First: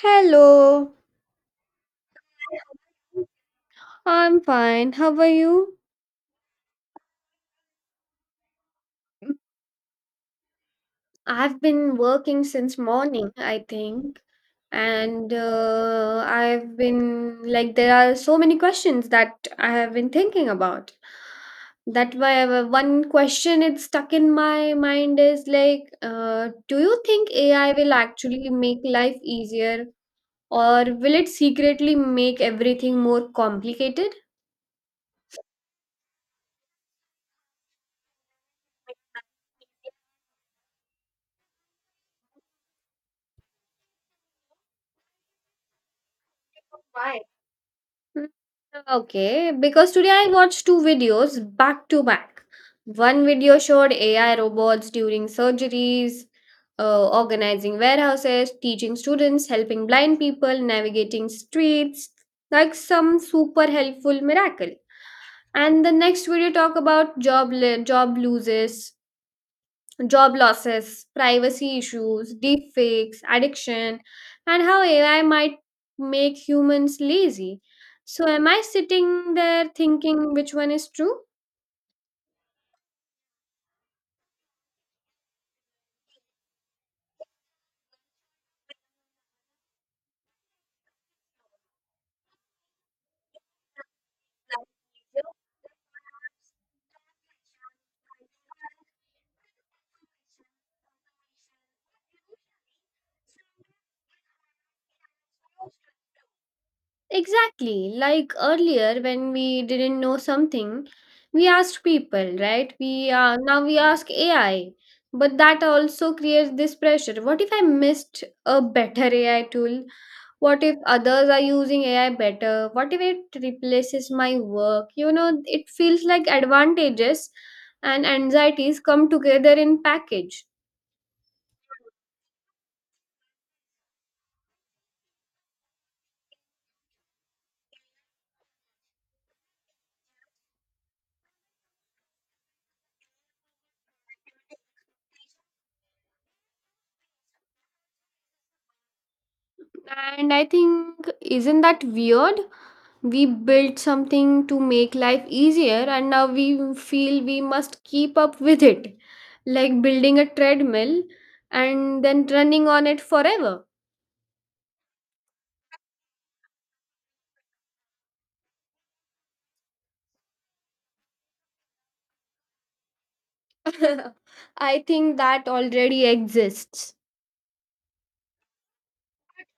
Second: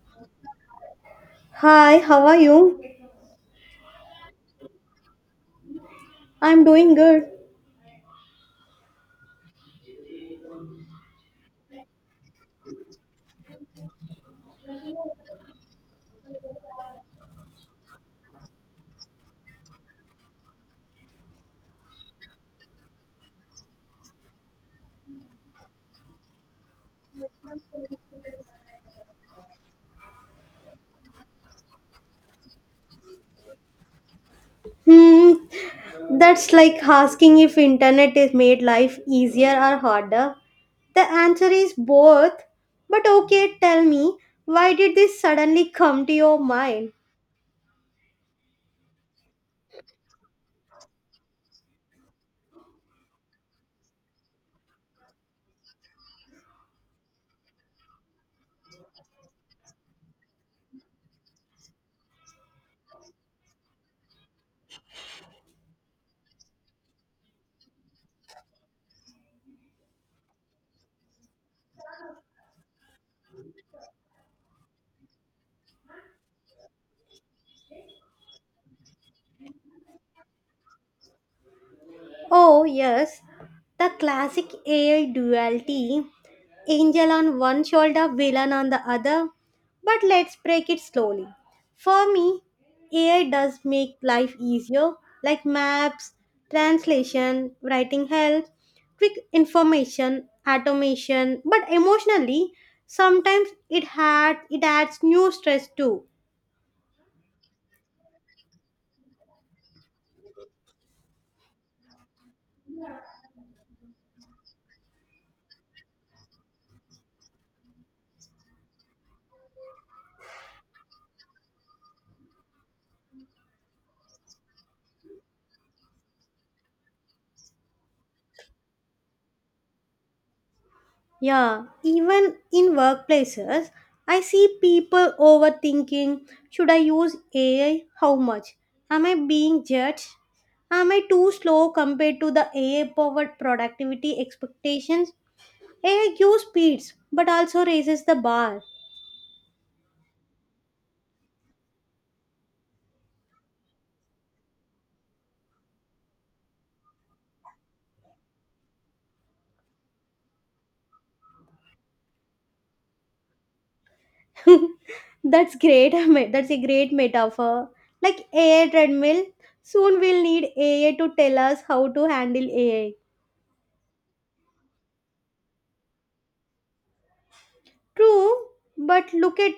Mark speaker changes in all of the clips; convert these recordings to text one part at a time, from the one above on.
Speaker 1: Hello,
Speaker 2: Hi, how are you?
Speaker 1: I'm fine. How are you?
Speaker 2: I'm doing good.
Speaker 1: I've been working since morning, I think. And I've been there are so many questions that I have been thinking about. That why one question it's stuck in my mind is do you think AI will actually make life easier, or will it secretly make everything more complicated?
Speaker 2: Hmm, that's like asking if internet has made life easier or harder. The answer is both. But okay, tell me, why did this suddenly come to your mind?
Speaker 1: Mm, Okay, because today I watched two videos back to back. One video showed AI robots during surgeries, organizing warehouses, teaching students, helping blind people, navigating streets, like some super helpful miracle. And the next video talk about job losses, privacy issues, deepfakes, addiction, and how AI might make humans lazy. So, am I sitting there thinking which one is true?
Speaker 2: Oh, yes, the classic AI duality. Angel on one shoulder, villain on the other. But let's break it slowly. For me, AI does make life easier, like maps, translation, writing help, quick information, automation. But emotionally, sometimes it adds new stress too.
Speaker 1: Exactly. Like earlier, when we didn't know something, we asked people, right? We now we ask AI, but that also creates this pressure. What if I missed a better AI tool? What if others are using AI better? What if it replaces my work? You know, it feels like advantages and anxieties come together in package.
Speaker 2: Yeah, even in workplaces, I see people overthinking, should I use AI? How much? Am I being judged? Am I too slow compared to the AI powered productivity expectations? AI gives speeds but also raises the bar.
Speaker 1: And I think, isn't that weird? We built something to make life easier, and now we feel we must keep up with it, like building a treadmill and then running on it forever.
Speaker 2: That's great. That's a great metaphor. Like AI treadmill, soon we'll need AI to tell us how to handle AI.
Speaker 1: I think that already exists.
Speaker 2: True, but look at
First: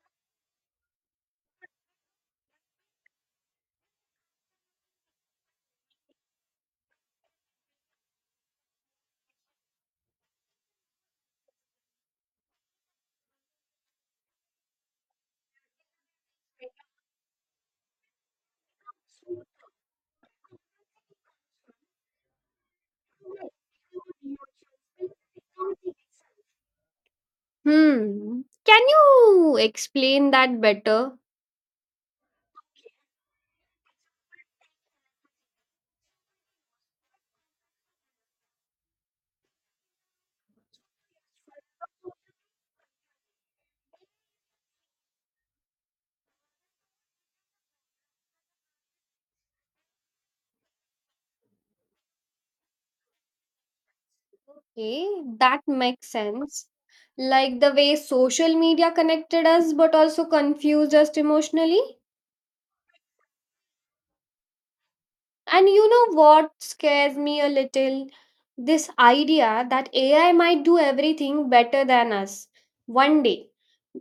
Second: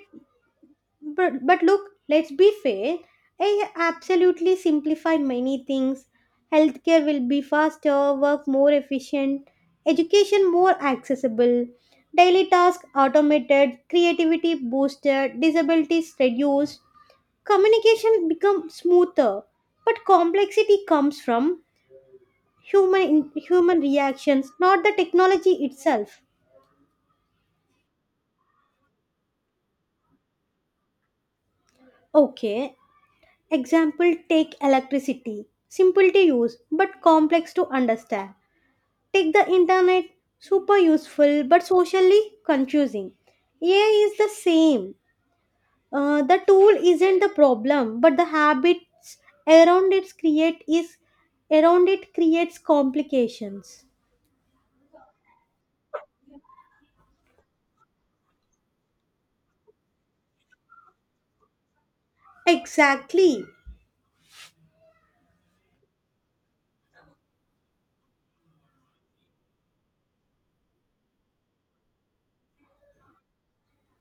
Speaker 2: but look, let's be fair. AI absolutely simplify many things. Healthcare will be faster, work more efficient, education more accessible, daily tasks automated, creativity boosted, disabilities reduced, communication become smoother. But complexity comes from human reactions, not the technology itself.
Speaker 1: Hmm. Can you explain that better?
Speaker 2: Okay, example, take electricity, simple to use but complex to understand. Take the internet, super useful but socially confusing. AI is the same. The tool isn't the problem, but the habits around it create is around it creates complications.
Speaker 1: Okay, that makes sense. Like the way social media connected us but also confused us emotionally.
Speaker 2: Exactly.
Speaker 1: And you know what scares me a little? This idea that AI might do everything better than us one day.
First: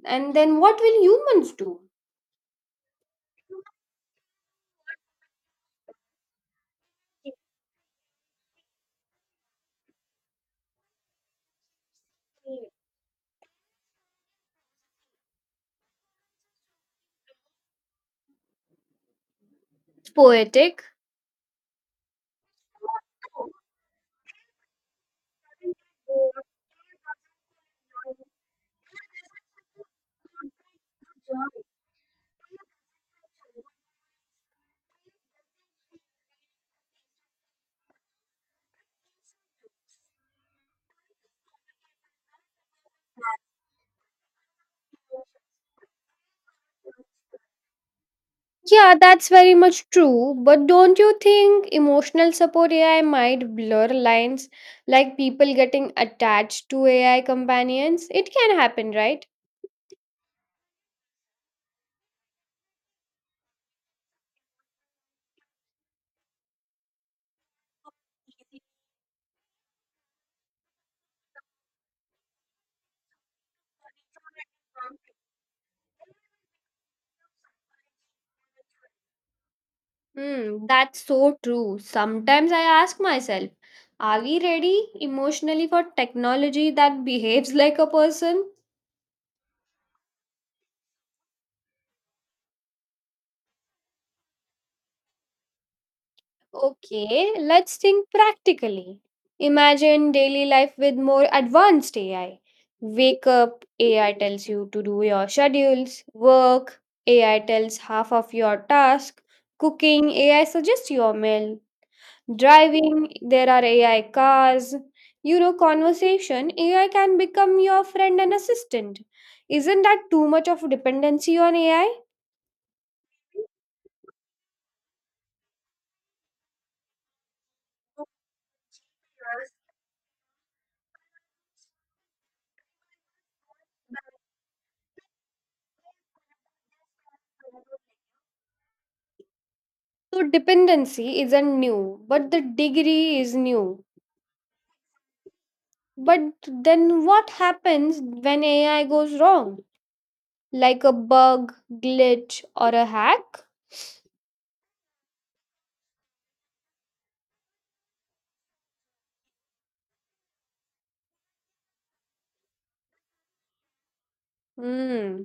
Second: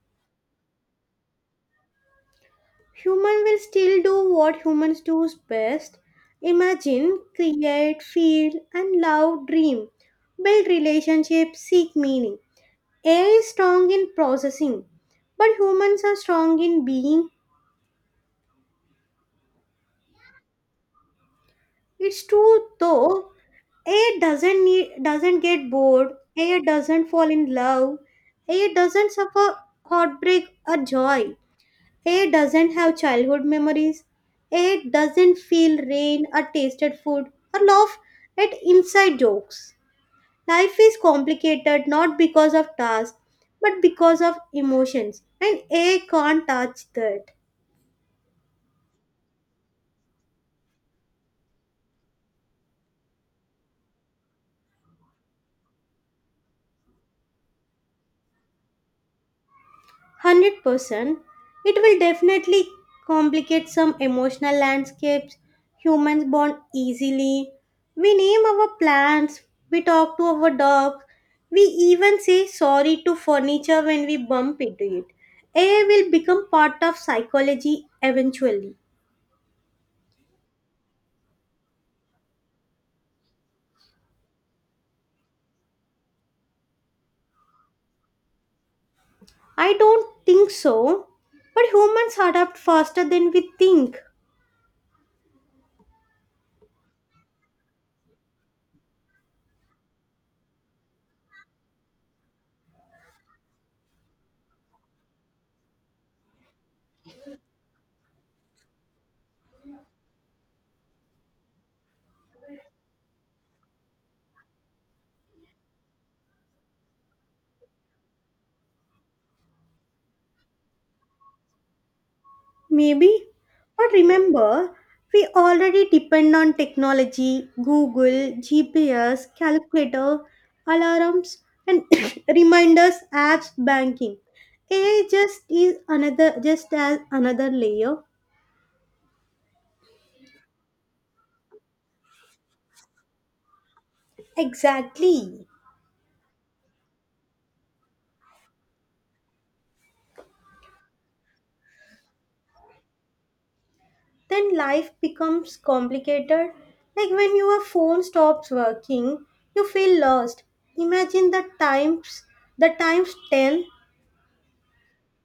Speaker 1: And then what will humans do?
Speaker 2: Human will still do what humans do best. Imagine, create, feel, and love, dream. Build relationships, seek meaning. AI is strong in processing, but humans are strong in being.
Speaker 1: It's poetic.
Speaker 2: It's true though, AI doesn't need, doesn't get bored, AI doesn't fall in love, AI doesn't suffer heartbreak or joy. A doesn't have childhood memories. A doesn't feel rain or tasted food or laugh at inside jokes. Life is complicated not because of tasks but because of emotions, and A can't touch that.
Speaker 1: Yeah, that's very much true. But don't you think emotional support AI might blur lines like people getting attached to AI companions? It can happen, right?
Speaker 2: 100%. It will definitely complicate some emotional landscapes. Humans bond easily. We name our plants, we talk to our dogs, we even say sorry to furniture when we bump into it. AI will become part of psychology eventually.
Speaker 1: Hmm, that's so true. Sometimes I ask myself, are we ready emotionally for technology that behaves like a person?
Speaker 2: I don't think so, but humans adapt faster than we think.
Speaker 1: Okay, let's think practically. Imagine daily life with more advanced AI. Wake up, AI tells you to do your schedules. Work, AI tells half of your task. Cooking, AI suggests your meal. Driving, there are AI cars. You know, conversation, AI can become your friend and assistant. Isn't that too much of a dependency on AI?
Speaker 2: Maybe. But remember, we already depend on technology, Google, GPS, calculator, alarms, and reminders, apps, banking. AI just as another layer.
Speaker 1: So dependency isn't new, but the degree is new.
Speaker 2: Exactly.
Speaker 1: But then what happens when AI goes wrong? Like a bug, glitch, or a hack?
Speaker 2: Then life becomes complicated. Like when your phone stops working, you feel lost. Imagine the times ten.
Speaker 1: Hmm.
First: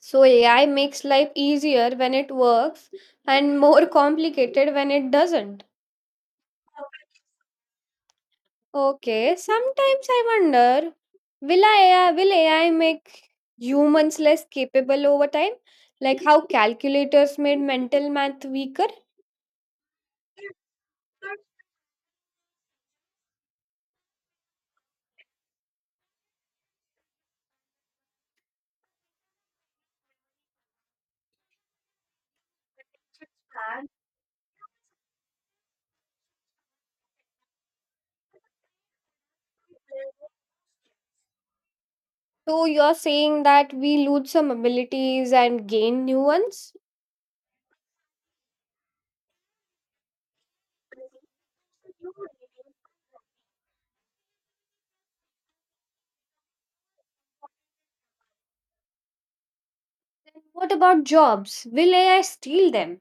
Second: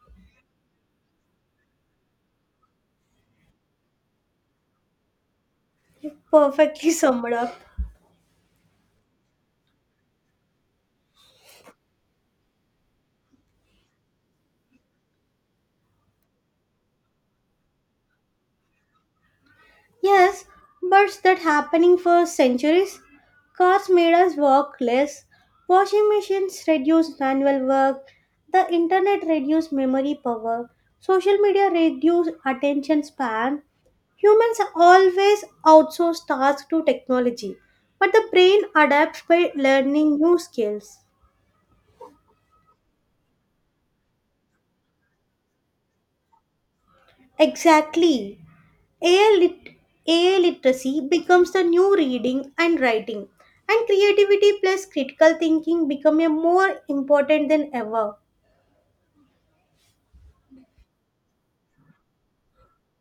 Speaker 1: So AI makes life easier when it works and more complicated when it doesn't.
Speaker 2: Perfectly summed up.
Speaker 1: Okay, sometimes I wonder will AI make humans less capable over time? Like how calculators made mental math weaker?
Speaker 2: Yes, but that happening for centuries. Cars made us work less. Washing machines reduce manual work. The internet reduced memory power. Social media reduced attention span. Humans always outsource tasks to technology, but the brain adapts by learning new skills.
Speaker 1: So you're saying that we lose some abilities and gain new ones?
Speaker 2: Exactly. AI, lit- AI literacy becomes the new reading and writing, and creativity plus critical thinking become a more important than ever.
Speaker 1: Then what about jobs? Will AI steal them?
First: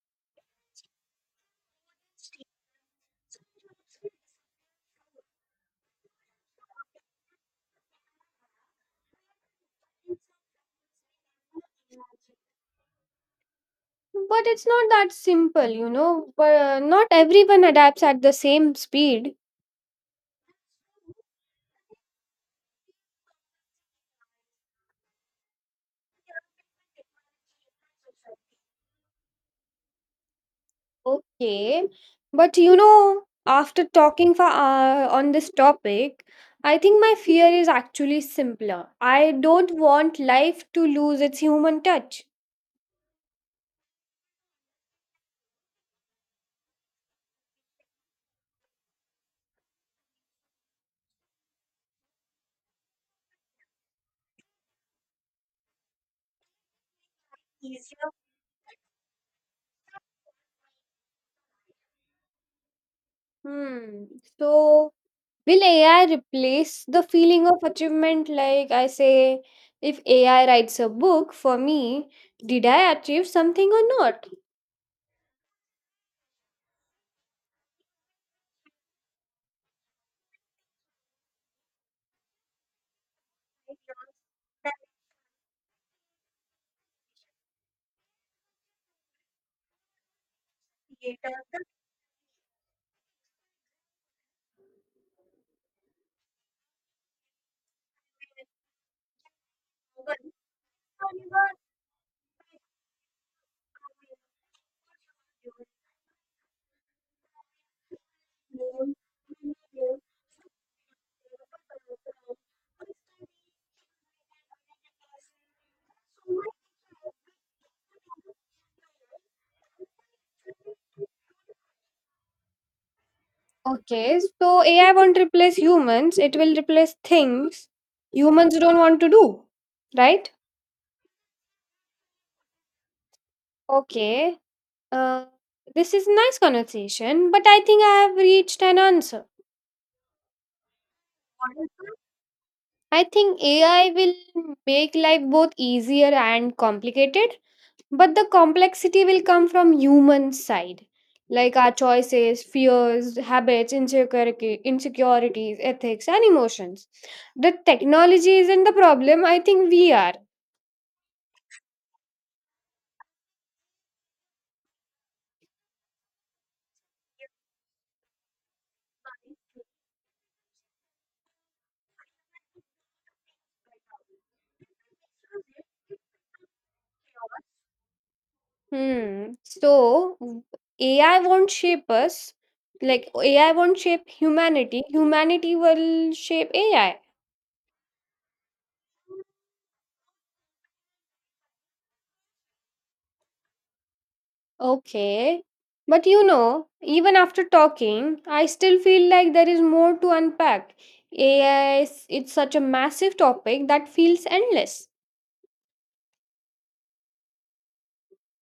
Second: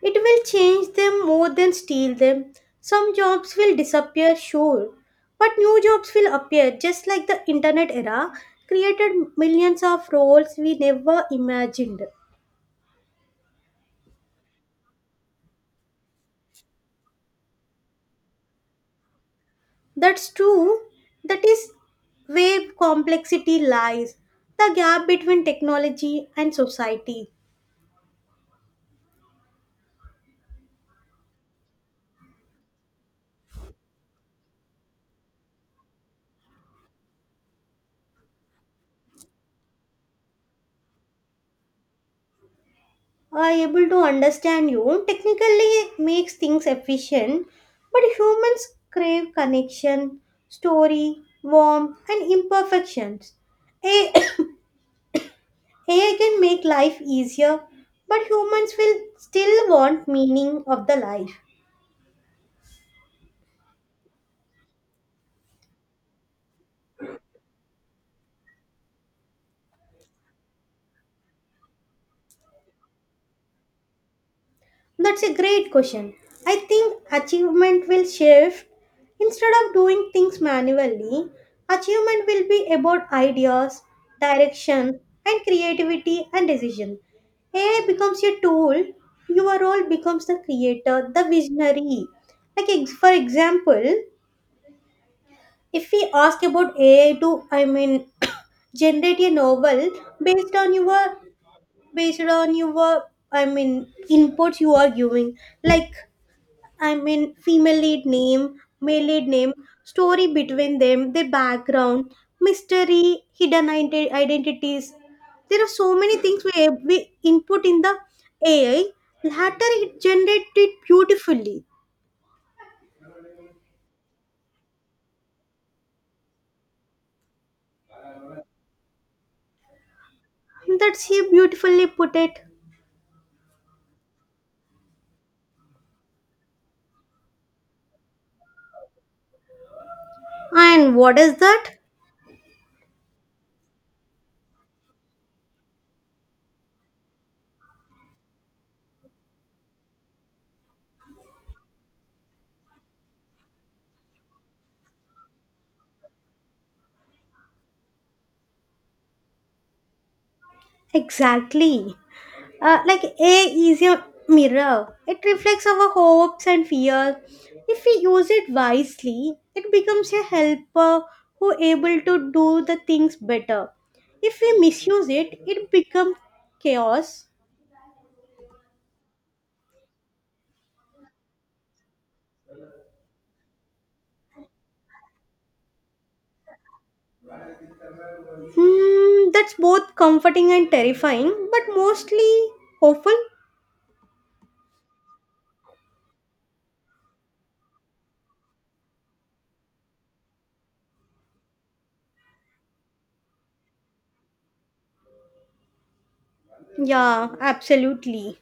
Speaker 2: It will change them more than steal them. Some jobs will disappear, sure, but new jobs will appear just like the internet era created millions of roles we never imagined.
Speaker 1: But it's not that simple, you know. But not everyone adapts at the same speed.
Speaker 2: That's true. That is where complexity lies, the gap between technology and society.
Speaker 1: Okay, but you know, after talking for on this topic, I think my fear is actually simpler. I don't want life to lose its human touch.
Speaker 2: Are able to understand you technically makes things efficient, but humans crave connection, story, warmth, and imperfections. A- AI can make life easier,
Speaker 1: Easier.
Speaker 2: but humans will still want meaning of the life.
Speaker 1: Hmm. So, will AI replace the feeling of achievement? Like I say, if AI writes a book for me, did I achieve something or not?
Speaker 2: That's a great question. I think achievement will shift. Instead of doing things manually, achievement will be about ideas, direction, and creativity and decision. AI becomes your tool, your role becomes the creator, the visionary. Like, for example, if we ask about AI to, I mean, generate a novel based on your based on your I mean inputs you are giving, like I mean, female lead name, male lead name, story between them, their background, mystery, hidden identities. There are so many things we input in the AI. Later, it generated it beautifully.
Speaker 1: Okay, so AI won't replace humans, it will replace things humans don't want to do, right?
Speaker 2: That's how beautifully put it.
Speaker 1: Okay, uh, this is nice conversation, but I think I have reached an answer.
Speaker 2: And what is
Speaker 1: What is
Speaker 2: that?
Speaker 1: that? I think AI will make life both easier and complicated, but the complexity will come from human side, like our choices, fears, habits, insecurities, ethics and emotions. The technology isn't the problem, I think we are.
Speaker 2: Exactly. Like A is a mirror. It reflects our hopes and fears. If we use it wisely, it becomes a helper who able to do the things better. If we misuse it, it becomes chaos.
Speaker 1: Hmm. So AI won't shape us, like ai won't shape humanity. Humanity will shape AI.
Speaker 2: Hmm, that's both comforting and terrifying, but mostly hopeful.
Speaker 1: Okay. But you know, even after talking, I still feel like there is more to unpack. AI is it's such a massive topic that feels endless.
Speaker 2: Yeah, absolutely.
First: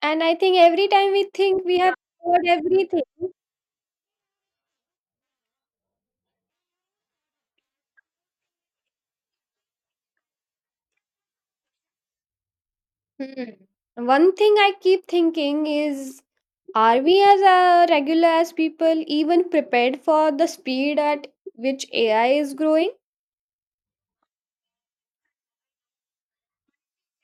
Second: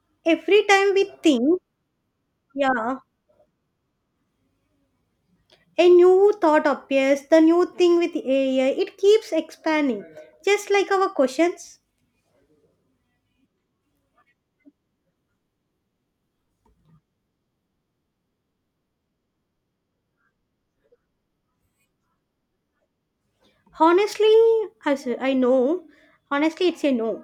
Speaker 1: And I think
Speaker 2: Every
Speaker 1: every
Speaker 2: time we
Speaker 1: time we
Speaker 2: think,
Speaker 1: think we have covered
Speaker 2: yeah,
Speaker 1: everything.
Speaker 2: a new thought appears, the new thing with AI, it keeps expanding, just like our questions.
Speaker 1: Hmm, one thing I keep thinking is, are we as regular as people even prepared for the speed at which AI is growing?
Speaker 2: Honestly, I know, honestly, it's a no.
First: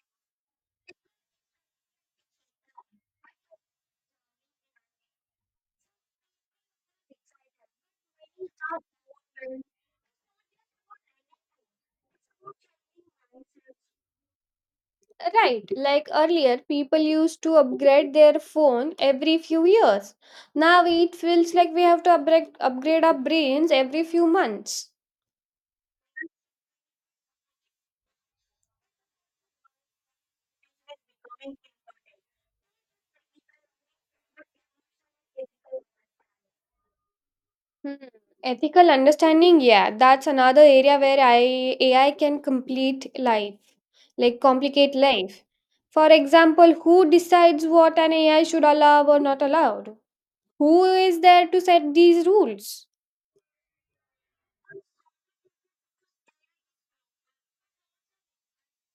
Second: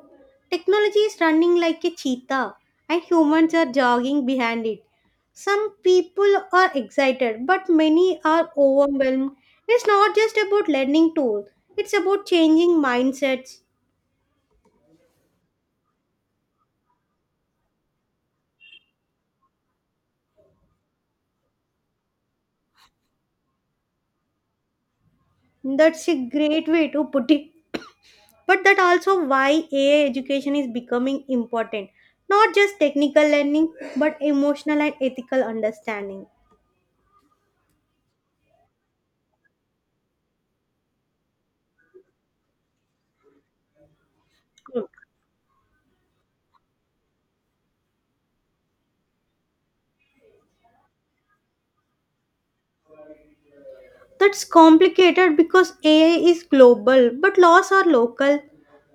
Speaker 2: Technology is running like a cheetah, and humans are jogging behind it. Some people are excited, but many are overwhelmed. It's not just about learning tools, it's about changing mindsets.
Speaker 1: Right, like earlier, people used to upgrade their phone every few years. Now it feels like we have to upgrade our brains every few months.
Speaker 2: That's a great way to put it. But that also why AI education is becoming important, not just technical learning, but emotional and ethical understanding.
Speaker 1: Hmm. Ethical understanding, yeah, that's another area where AI can complete life, like
Speaker 2: Hmm.
Speaker 1: complicate life. For example, who decides what an AI should allow or not allowed? Who is there to set these rules?
Speaker 2: That's complicated because AI is global but laws are local.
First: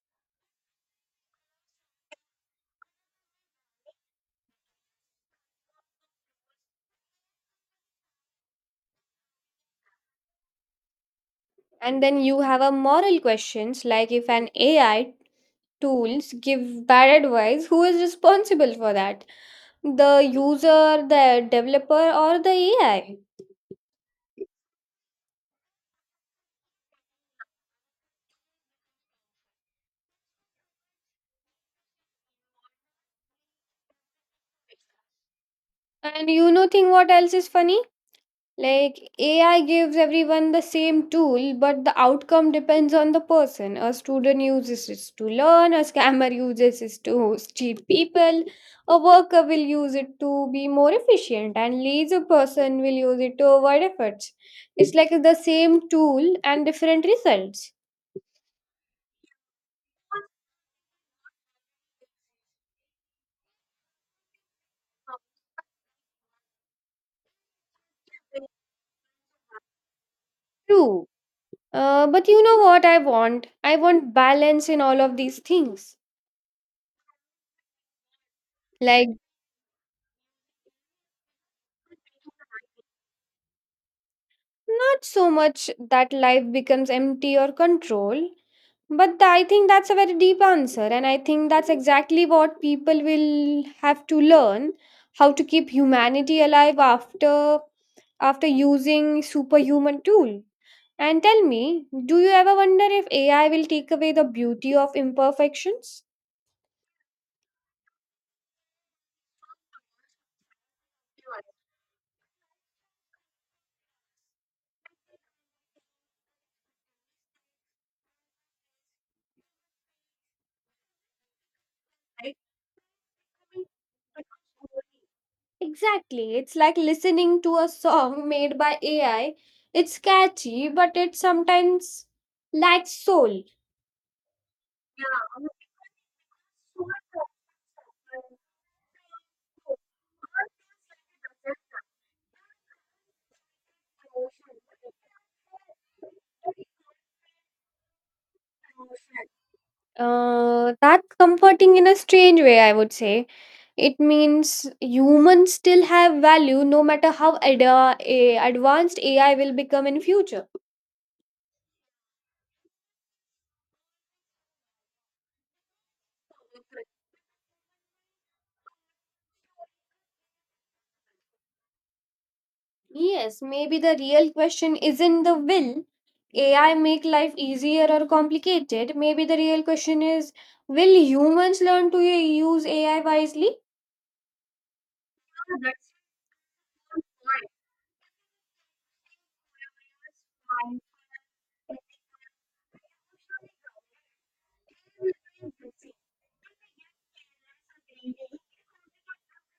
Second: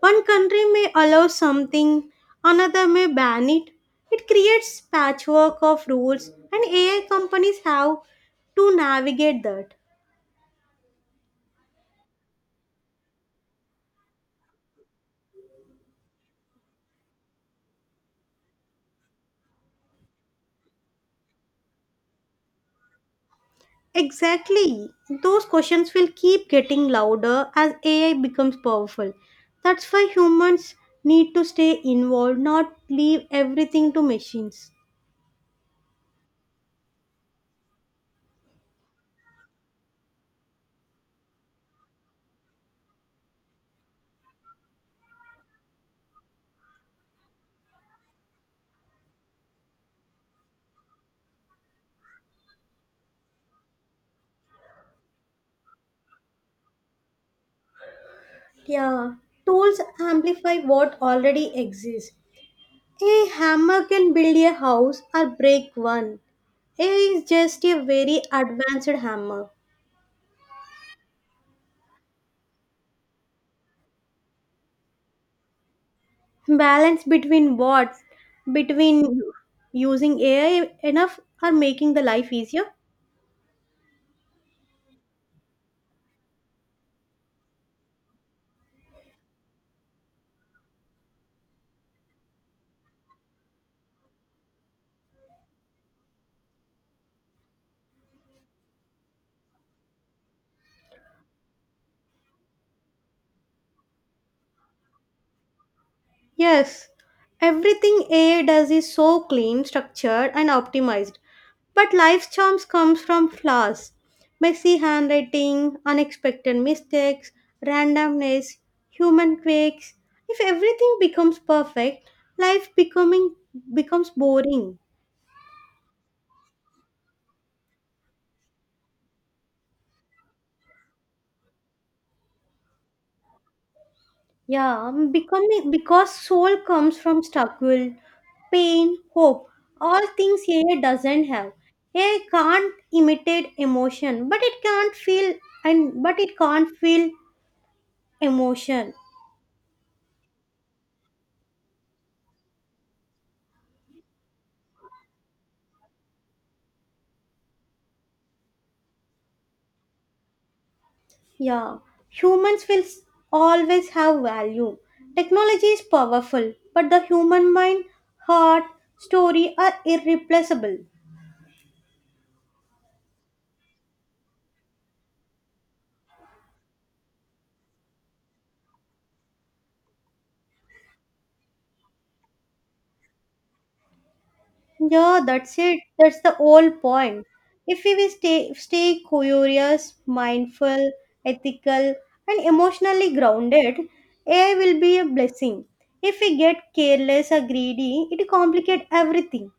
Speaker 2: One country may allow something, another may ban It creates patchwork of rules, and AI companies have to navigate that.
Speaker 1: And then you have a moral questions like if an AI tools give bad advice, who is responsible for that? The user, the developer, or the AI?
Speaker 2: Exactly. Those questions will keep getting louder as AI becomes powerful. That's why humans need to stay involved, not leave everything to machines.
Speaker 1: And you know, thing? What else is funny? Like, AI gives everyone the same tool, but the outcome depends on the person. A student uses it to learn, a scammer uses it to cheat people, a worker will use it to be more efficient, and lazy person will use it to avoid efforts. It's like the same tool and different results.
Speaker 2: Yeah, tools amplify what already exists. A hammer can build a house or break one. AI is just a very advanced hammer.
Speaker 1: True. But you know what I want? I want balance in all of these things.
Speaker 2: Balance between what?
Speaker 1: Like,
Speaker 2: Between using AI enough or making the life easier?
Speaker 1: not so much that life becomes empty or control, I think that's a very deep answer. And I think that's exactly what people will have to learn, how to keep humanity alive after using superhuman tool. And tell me, do you ever wonder if AI will take away the beauty of imperfections?
Speaker 2: Yes, everything A does is so clean, structured, and optimized. But life's charms comes from flaws. Messy handwriting, unexpected mistakes, randomness, human quirks. If everything becomes perfect, life becoming becomes boring.
Speaker 1: Exactly. It's like listening to a song made by AI. It's catchy, but it sometimes lacks soul.
Speaker 2: Yeah, becoming, because soul comes from struggle, pain, hope, all things AI doesn't have. AI can't imitate emotion, but it can't feel and but it can't feel emotion.
Speaker 1: That comforting in a strange way, I would say. It means humans still have value no matter how advanced AI will become in future.
Speaker 2: Yeah, humans will always have value. Technology is powerful, but the human mind, heart, story are irreplaceable.
Speaker 1: Yes, maybe the real question isn't the will AI make life easier or complicated. Maybe the real question is, will humans learn to use AI wisely?
Speaker 2: Yeah, that's it. That's the whole point. If we will stay curious, mindful, ethical, and emotionally grounded, AI will be a blessing. If we get careless or greedy, it complicates everything.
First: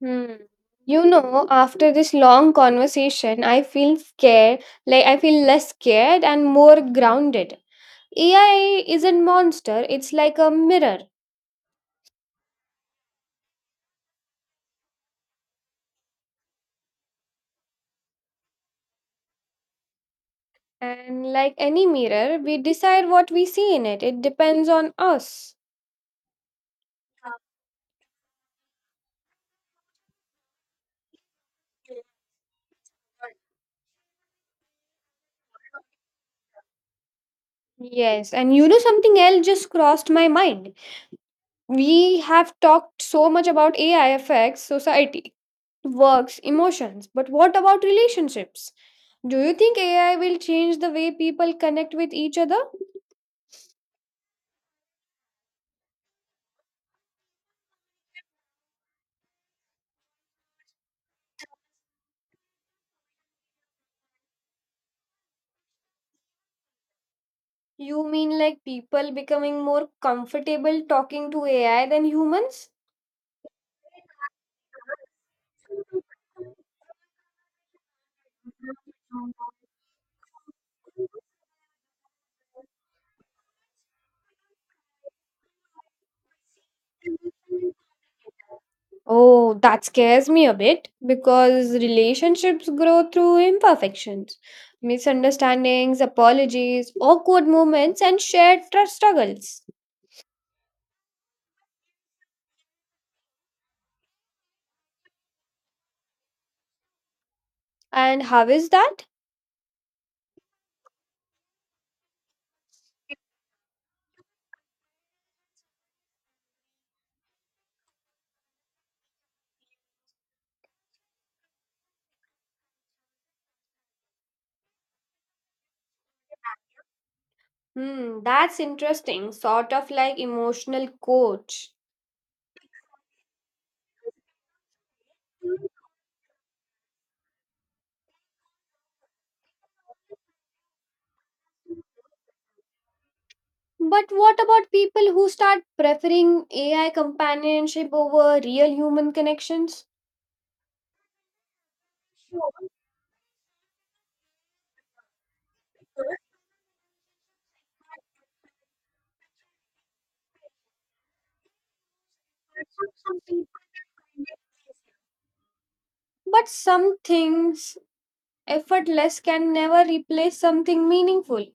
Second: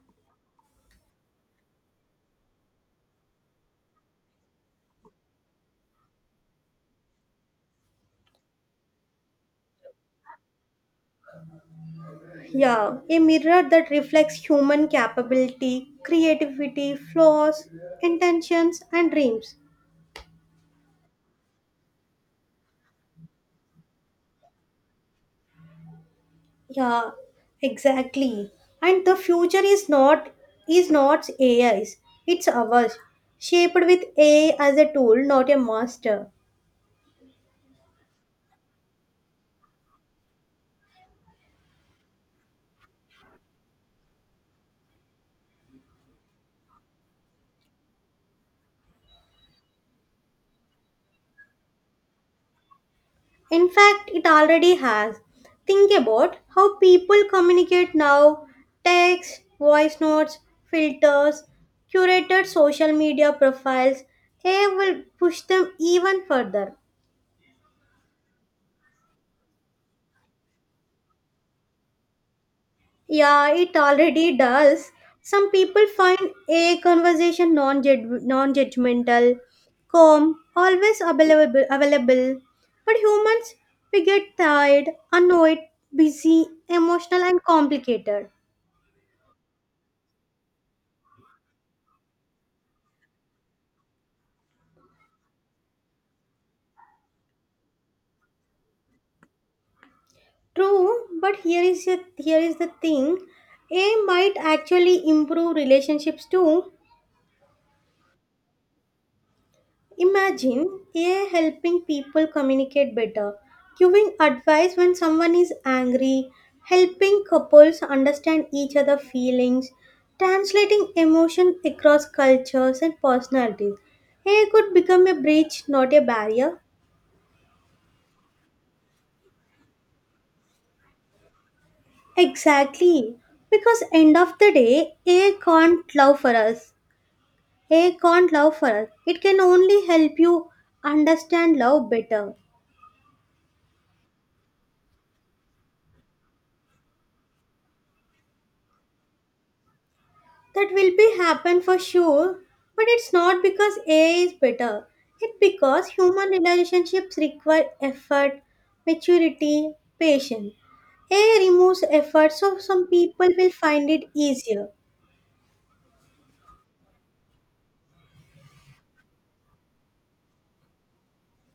Speaker 1: Hmm. You know, after this long conversation, I feel scared, like I feel less scared and more grounded. AI isn't monster, it's like a mirror.
Speaker 2: Yeah, a mirror that reflects human capability, creativity, flaws, intentions, and dreams.
Speaker 1: And like any mirror, we decide what we see in it. It depends on us.
Speaker 2: Yeah, exactly. And the future is not AI's. It's ours, shaped with AI as a tool, not a master.
Speaker 1: Yes, and you know something else just crossed my mind. We have talked so much about AI affects society, works, emotions, but what about relationships? Do you think AI will change the way people connect with each other?
Speaker 2: In fact, it already has. Think about how people communicate now: text, voice notes, filters, curated social media profiles. AI will push them even further.
Speaker 1: You mean like people becoming more comfortable talking to AI than humans?
Speaker 2: Yeah, it already does. Some people find a conversation non-judgmental, calm, always available. But humans, we get tired, annoyed, busy, emotional, and complicated.
Speaker 1: Oh, that scares me a bit because relationships grow through imperfections, misunderstandings, apologies, awkward moments, and shared struggles.
Speaker 2: True, but here is the thing. A might actually improve relationships too.
Speaker 1: And how is that?
Speaker 2: Imagine AI helping people communicate better, giving advice when someone is angry, helping couples understand each other's feelings, translating emotion across cultures and personalities. AI could become a bridge, not a barrier.
Speaker 1: Hmm, that's interesting. Sort of like emotional coach.
Speaker 2: Exactly. Because end of the day, AI can't love for us. AI can't love for us. It can only help you understand love better.
Speaker 1: But what about people who start preferring AI companionship over real human connections?
Speaker 2: That will be happen for sure, but it's not because AI is better. It's because human relationships require effort, maturity, patience. AI removes effort, so some people will find it easier.
Speaker 1: But some things effortless can never replace something meaningful.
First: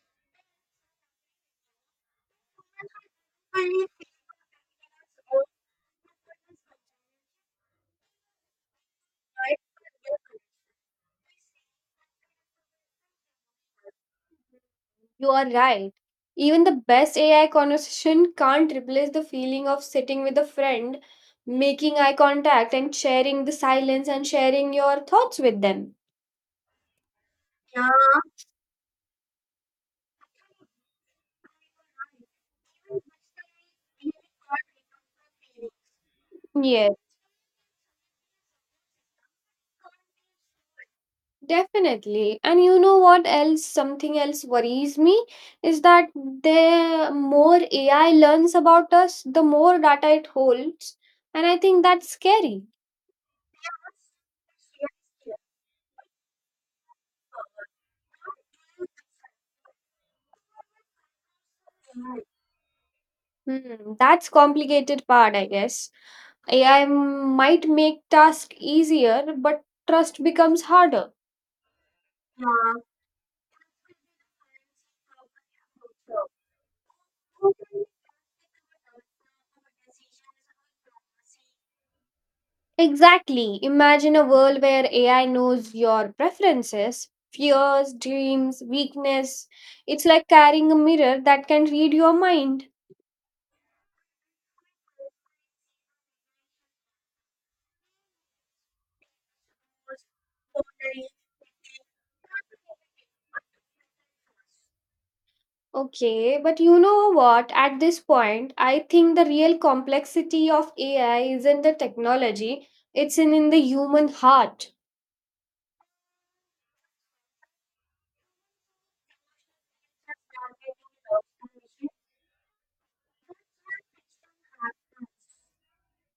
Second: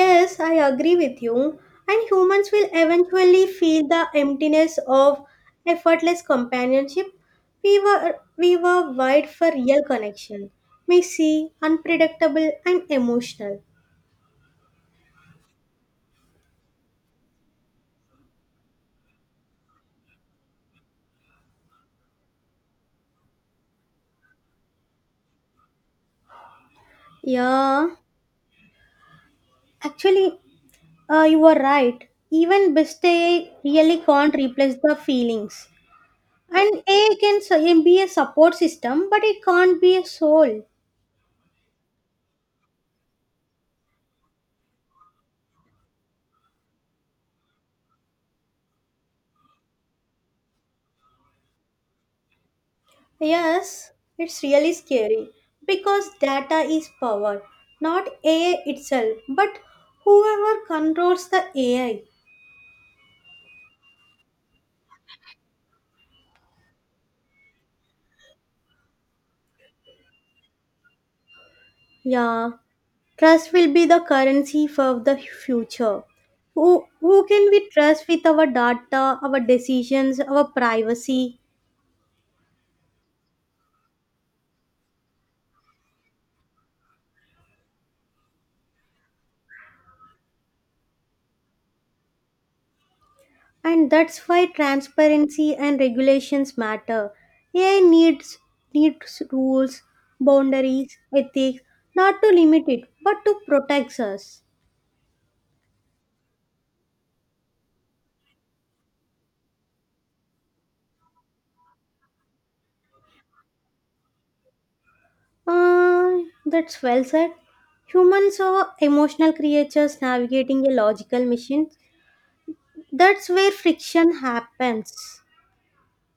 Speaker 2: Yes, I agree with you. And humans will eventually feel the emptiness of effortless companionship. We were wired for real connection, messy, unpredictable, and emotional.
Speaker 1: You are right. Even the best AI conversation can't replace the feeling of sitting with a friend, making eye contact, and sharing the silence and sharing your thoughts with them.
Speaker 2: Yeah. Actually, you are right. Even best AI really can't replace the feelings. And
Speaker 1: Yes.
Speaker 2: AI can be a support system, but it can't be a soul.
Speaker 1: Definitely. And you know what else? Something else worries me is that the more AI learns about us, the more data it holds. And I think that's scary.
Speaker 2: Yes, it's really scary because data is power, not AI itself, but whoever controls the AI.
Speaker 1: Hmm, that's complicated part, I guess. AI might make task easier, but trust becomes harder.
Speaker 2: Yeah, trust will be the currency for the future. Who can we trust with our data, our decisions, our privacy?
Speaker 1: Exactly. Imagine a world where AI knows your preferences, fears, dreams, weakness. It's like carrying a mirror that can read your mind.
Speaker 2: And that's why transparency and regulations matter. AI needs rules, boundaries, ethics, not to limit it, but to protect us.
Speaker 1: Okay, but you know what? At this point, I think the real complexity of AI isn't the technology, it's in the human heart,
Speaker 2: Uh, that's well said. Humans are emotional creatures navigating a logical machine. That's where friction happens.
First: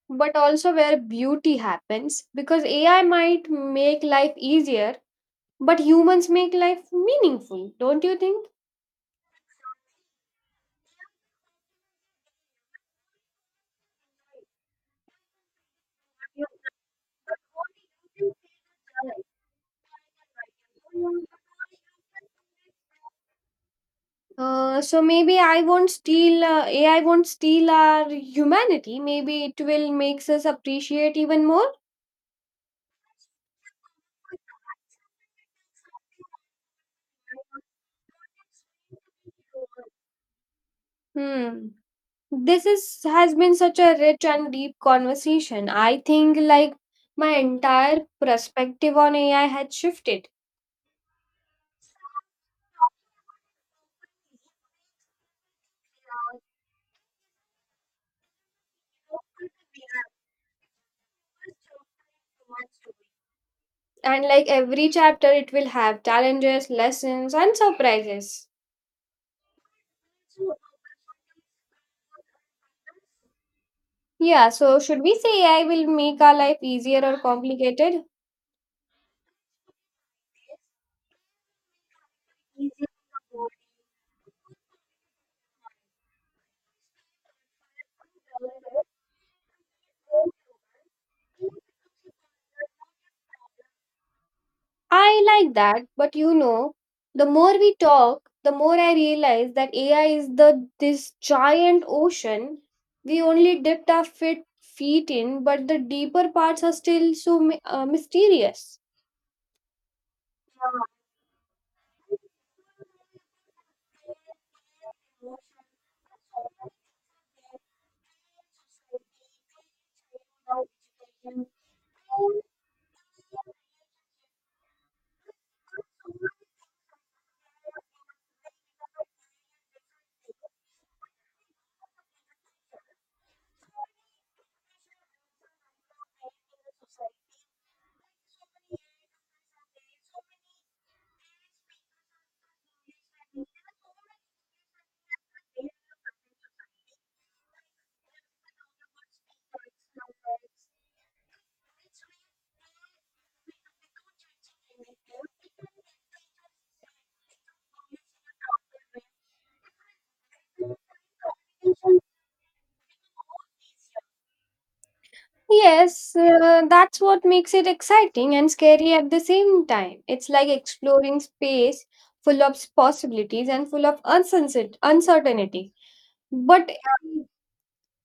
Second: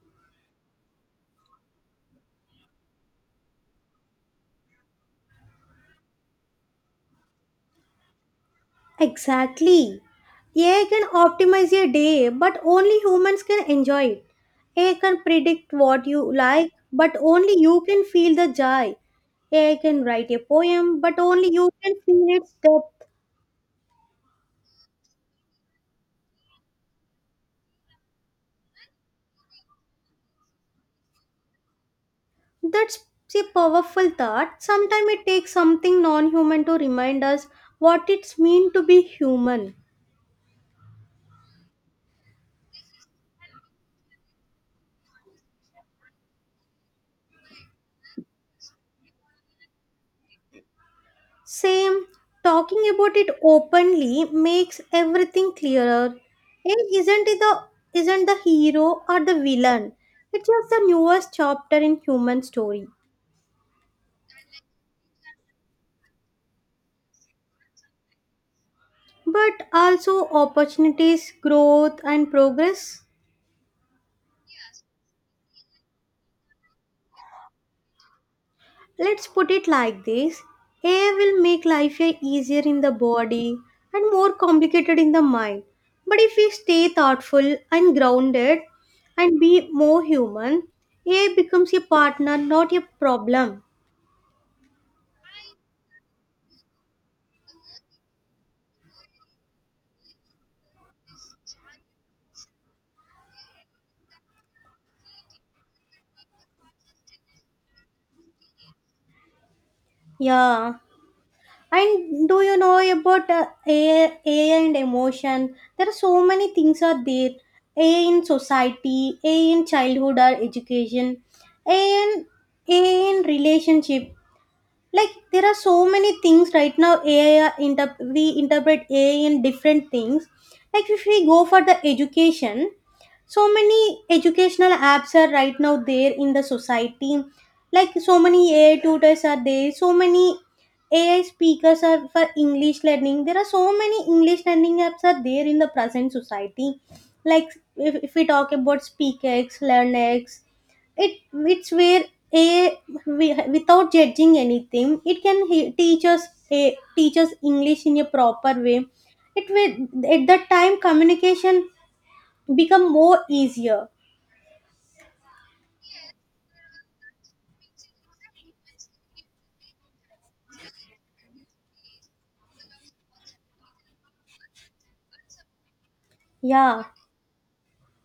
Speaker 1: but also where beauty happens. Because AI might make life easier, but humans make life meaningful, don't you think?
Speaker 2: Exactly. AI can optimize your day, but only humans can enjoy it. AI can predict what you like, but only you can feel the joy. AI can write a poem, but only you can feel its depth.
Speaker 1: So maybe I won't steal AI won't steal our humanity. Maybe it will makes us appreciate even more.
Speaker 2: That's a powerful thought. Sometimes it takes something non human to remind us what it's mean to be human.
Speaker 1: Hmm. this is has been such a rich and deep conversation. I think like my entire perspective on AI had shifted.
Speaker 2: Same, talking about it openly makes everything clearer. It isn't it the isn't the hero or the villain. It's just the newest chapter in human story.
Speaker 1: And like every chapter, it will have challenges, lessons and surprises.
Speaker 2: But also opportunities, growth and progress.
Speaker 1: Yeah, so should we say AI will make our life easier or complicated?
Speaker 2: Let's put it like this. AI will make life a easier in the body and more complicated in the mind. But if we stay thoughtful and grounded and be more human, AI becomes a partner, not a problem.
Speaker 1: I like that, but you know, the more we talk, the more I realize that AI is the this giant ocean we only dipped our feet in, but the deeper parts are still so mysterious.
Speaker 2: Yeah. And do you know about AI, and emotion? There are so many things are there. AI in society, AI in childhood or education, AI in, AI in relationship. Like there are so many things right now. AI are we interpret AI in different things. Like if we go for the education, so many educational apps are right now there in the society. Like so many AI tutors are there, so many AI speakers are for English learning. There are so many English learning apps are there in the present society. Like if we talk about speakx learnx, it's where a without judging anything, it can teach us teach us English in a proper way. It will at that time communication become more easier.
Speaker 1: Yes, that's what makes it exciting and scary at the same time. It's like exploring space full of possibilities and full of uncertainty. But
Speaker 2: Yeah.
Speaker 1: um,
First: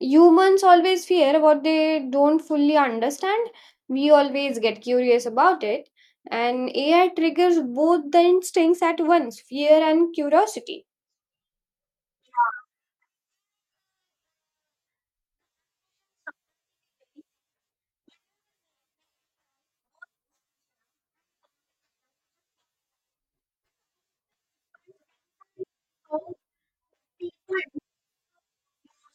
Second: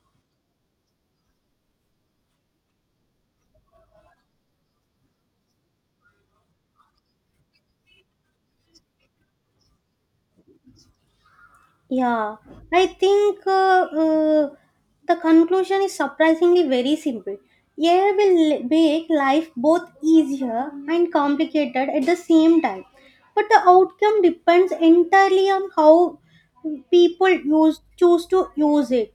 Speaker 1: humans always fear what they don't fully understand. We always get curious about it, and AI triggers both the instincts at once, fear and curiosity.
Speaker 2: Yeah, I think the conclusion is surprisingly very simple. AI will make life both easier and complicated at the same time, but the outcome depends entirely on how people use choose to use it.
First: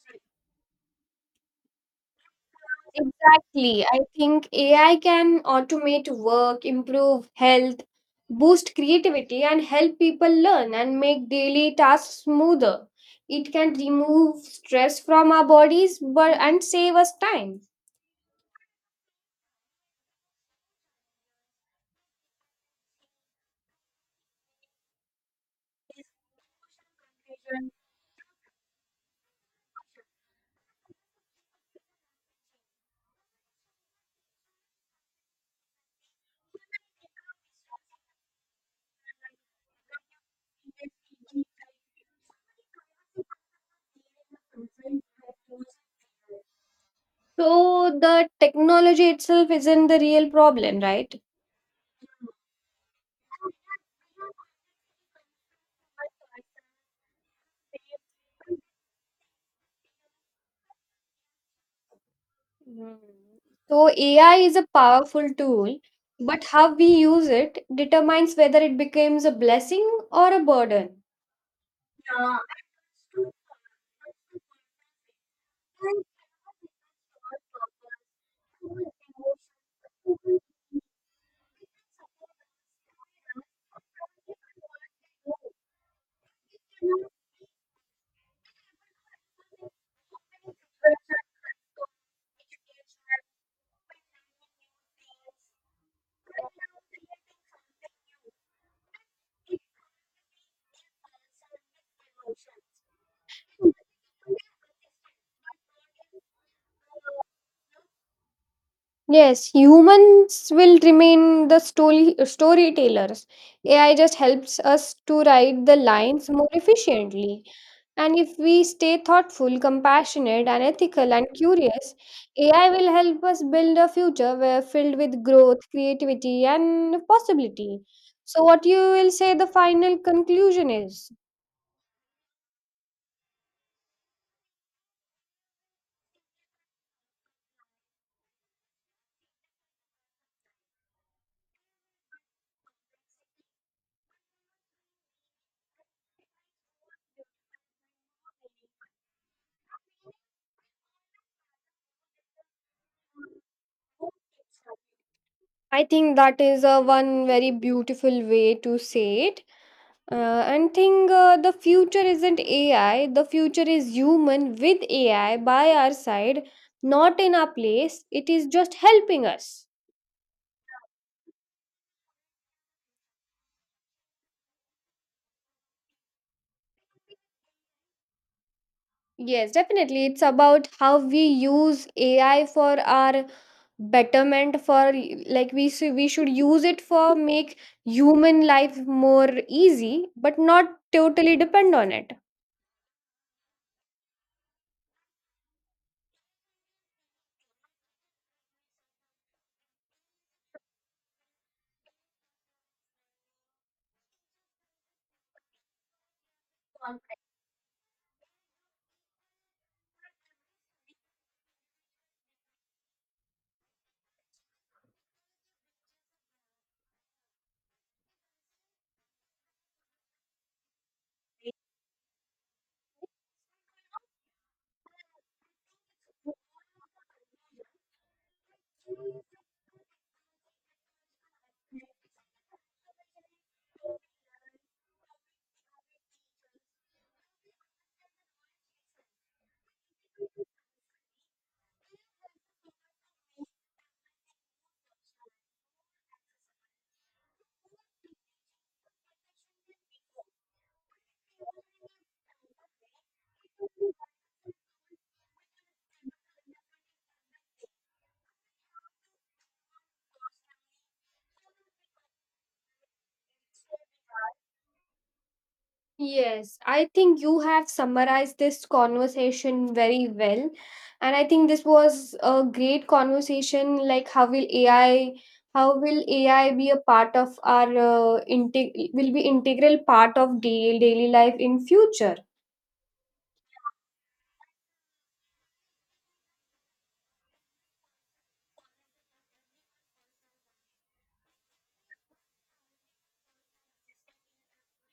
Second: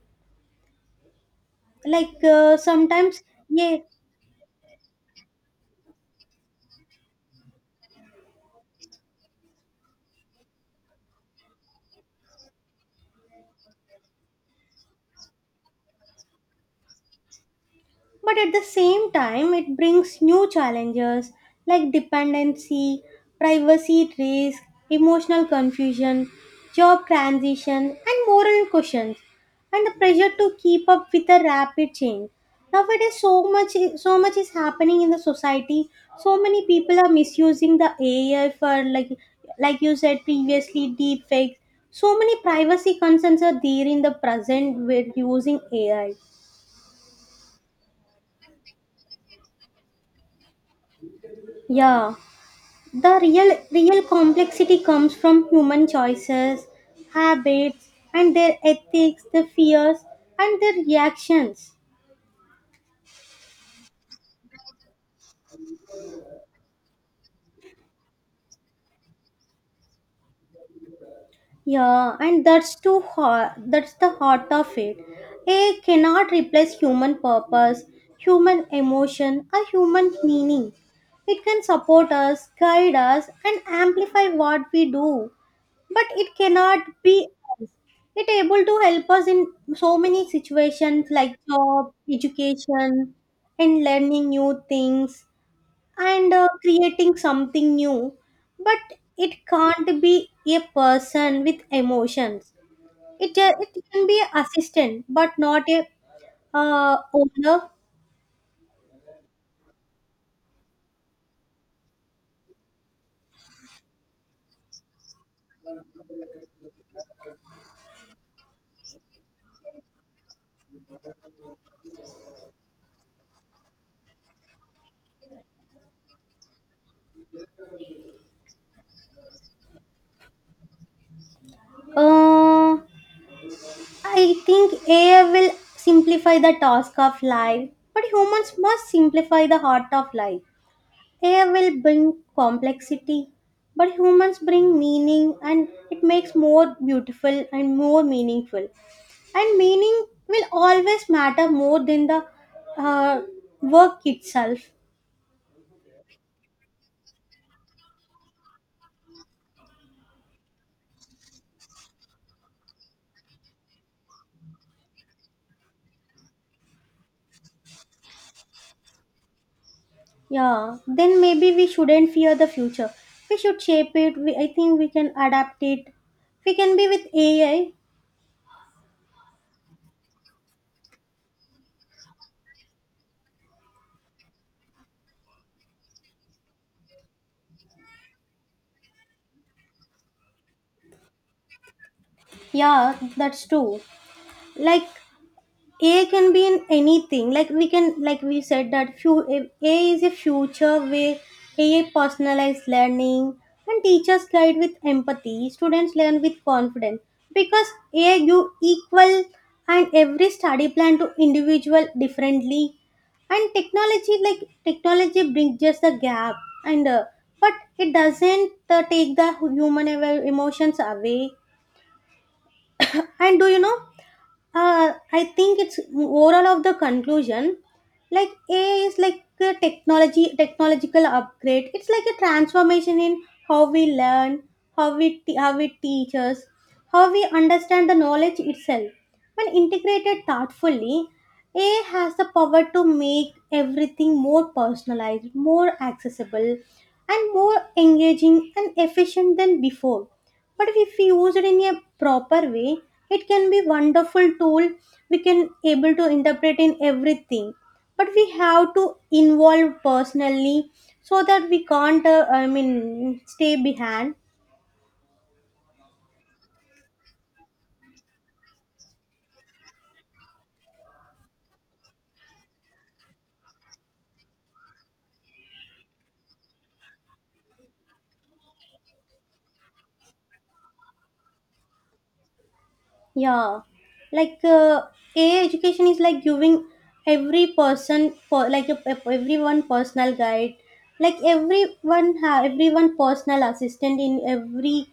Speaker 2: Like sometimes, yeah.
Speaker 1: Exactly. I think AI can automate work, improve health, boost creativity and help people learn and make daily tasks smoother. It can remove stress from our bodies, but and save us time.
Speaker 2: But at the same time, it brings new challenges like dependency, privacy risk, emotional confusion, job transition, and moral questions, and the pressure to keep up with the rapid change. Nowadays, so much is happening in the society. So many people are misusing the AI for like you said previously, deep fakes. So many privacy concerns are there in the present with using AI.
Speaker 1: So the technology itself isn't the real problem, right?
Speaker 2: Yeah. The real complexity comes from human choices, habits, and their ethics, their fears, and their reactions.
Speaker 1: Mhm. So AI is a powerful tool, but how we use it determines whether it becomes a blessing or a burden.
Speaker 2: Yeah, and that's too hard. That's the heart of it. AI cannot replace human purpose, human emotion, or human meaning. It can support us, guide us, and amplify what we do, but it cannot be us. It able to help us in so many situations like job, education, and learning new things, and creating something new, but it can't be a person with emotions. It it can be an assistant but not a owner.
Speaker 1: Yes, humans will remain the storytellers. AI just helps us to write the lines more efficiently. And if we stay thoughtful, compassionate, and ethical and curious, AI will help us build a future where filled with growth, creativity, and possibility. So, what you will say the final conclusion is?
Speaker 2: uh, I think AI will simplify the task of life, but humans must simplify the heart of life. AI will bring complexity, but humans bring meaning and it makes more beautiful and more meaningful. And meaning will always matter more than the uh, work itself.
Speaker 1: I think that is a one very beautiful way to say it. And think the future isn't AI, the future is human with AI by our side, not in our place. It is just helping us.
Speaker 2: Yeah, then maybe we shouldn't fear the future. We should shape it. We, I think we can adapt it. We can be with AI.
Speaker 1: Yes, definitely. It's about how we use AI for our betterment for like we should use it for make human life more easy but not totally depend on it.
Speaker 2: Yeah, that's true. Like A can be in anything. Like we can, like we said that few A is a future where A personalized learning and teachers guide with empathy. Students learn with confidence because A you equal and every study plan to individual differently. And technology, like technology, brings just the gap. And but it doesn't take the human emotions away. And do you know, I think it's overall of the conclusion. Like AI is like a technology, technological upgrade. It's like a transformation in how we learn, how we how we teach, how we understand the knowledge itself. When integrated thoughtfully, AI has the power to make everything more personalized, more accessible, and more engaging and efficient than before. But if we use it in a proper way, it can be wonderful tool. We can able to interpret in everything, but we have to involve personally so that we can't I mean stay behind.
Speaker 1: Yes, I think you have summarized this conversation very well and I think this was a great conversation like how will AI be a part of our will be integral part of daily life in future.
Speaker 2: Yeah, like AI education is like giving every person like everyone personal guide, like everyone personal assistant in every,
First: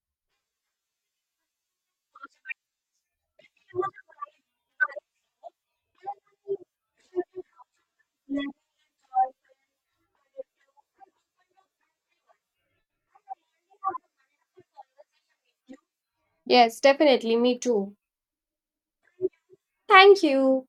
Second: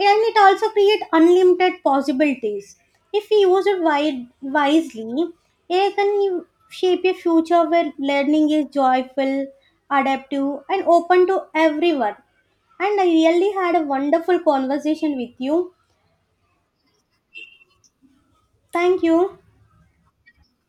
Speaker 2: yeah, and it also create unlimited possibilities. If we use it wisely, AI can shape a future where learning is joyful, adaptive, and open to everyone. And I really had a wonderful conversation with you.
Speaker 1: Yes, definitely. Me too.
Speaker 2: Thank you.
Speaker 1: Thank you.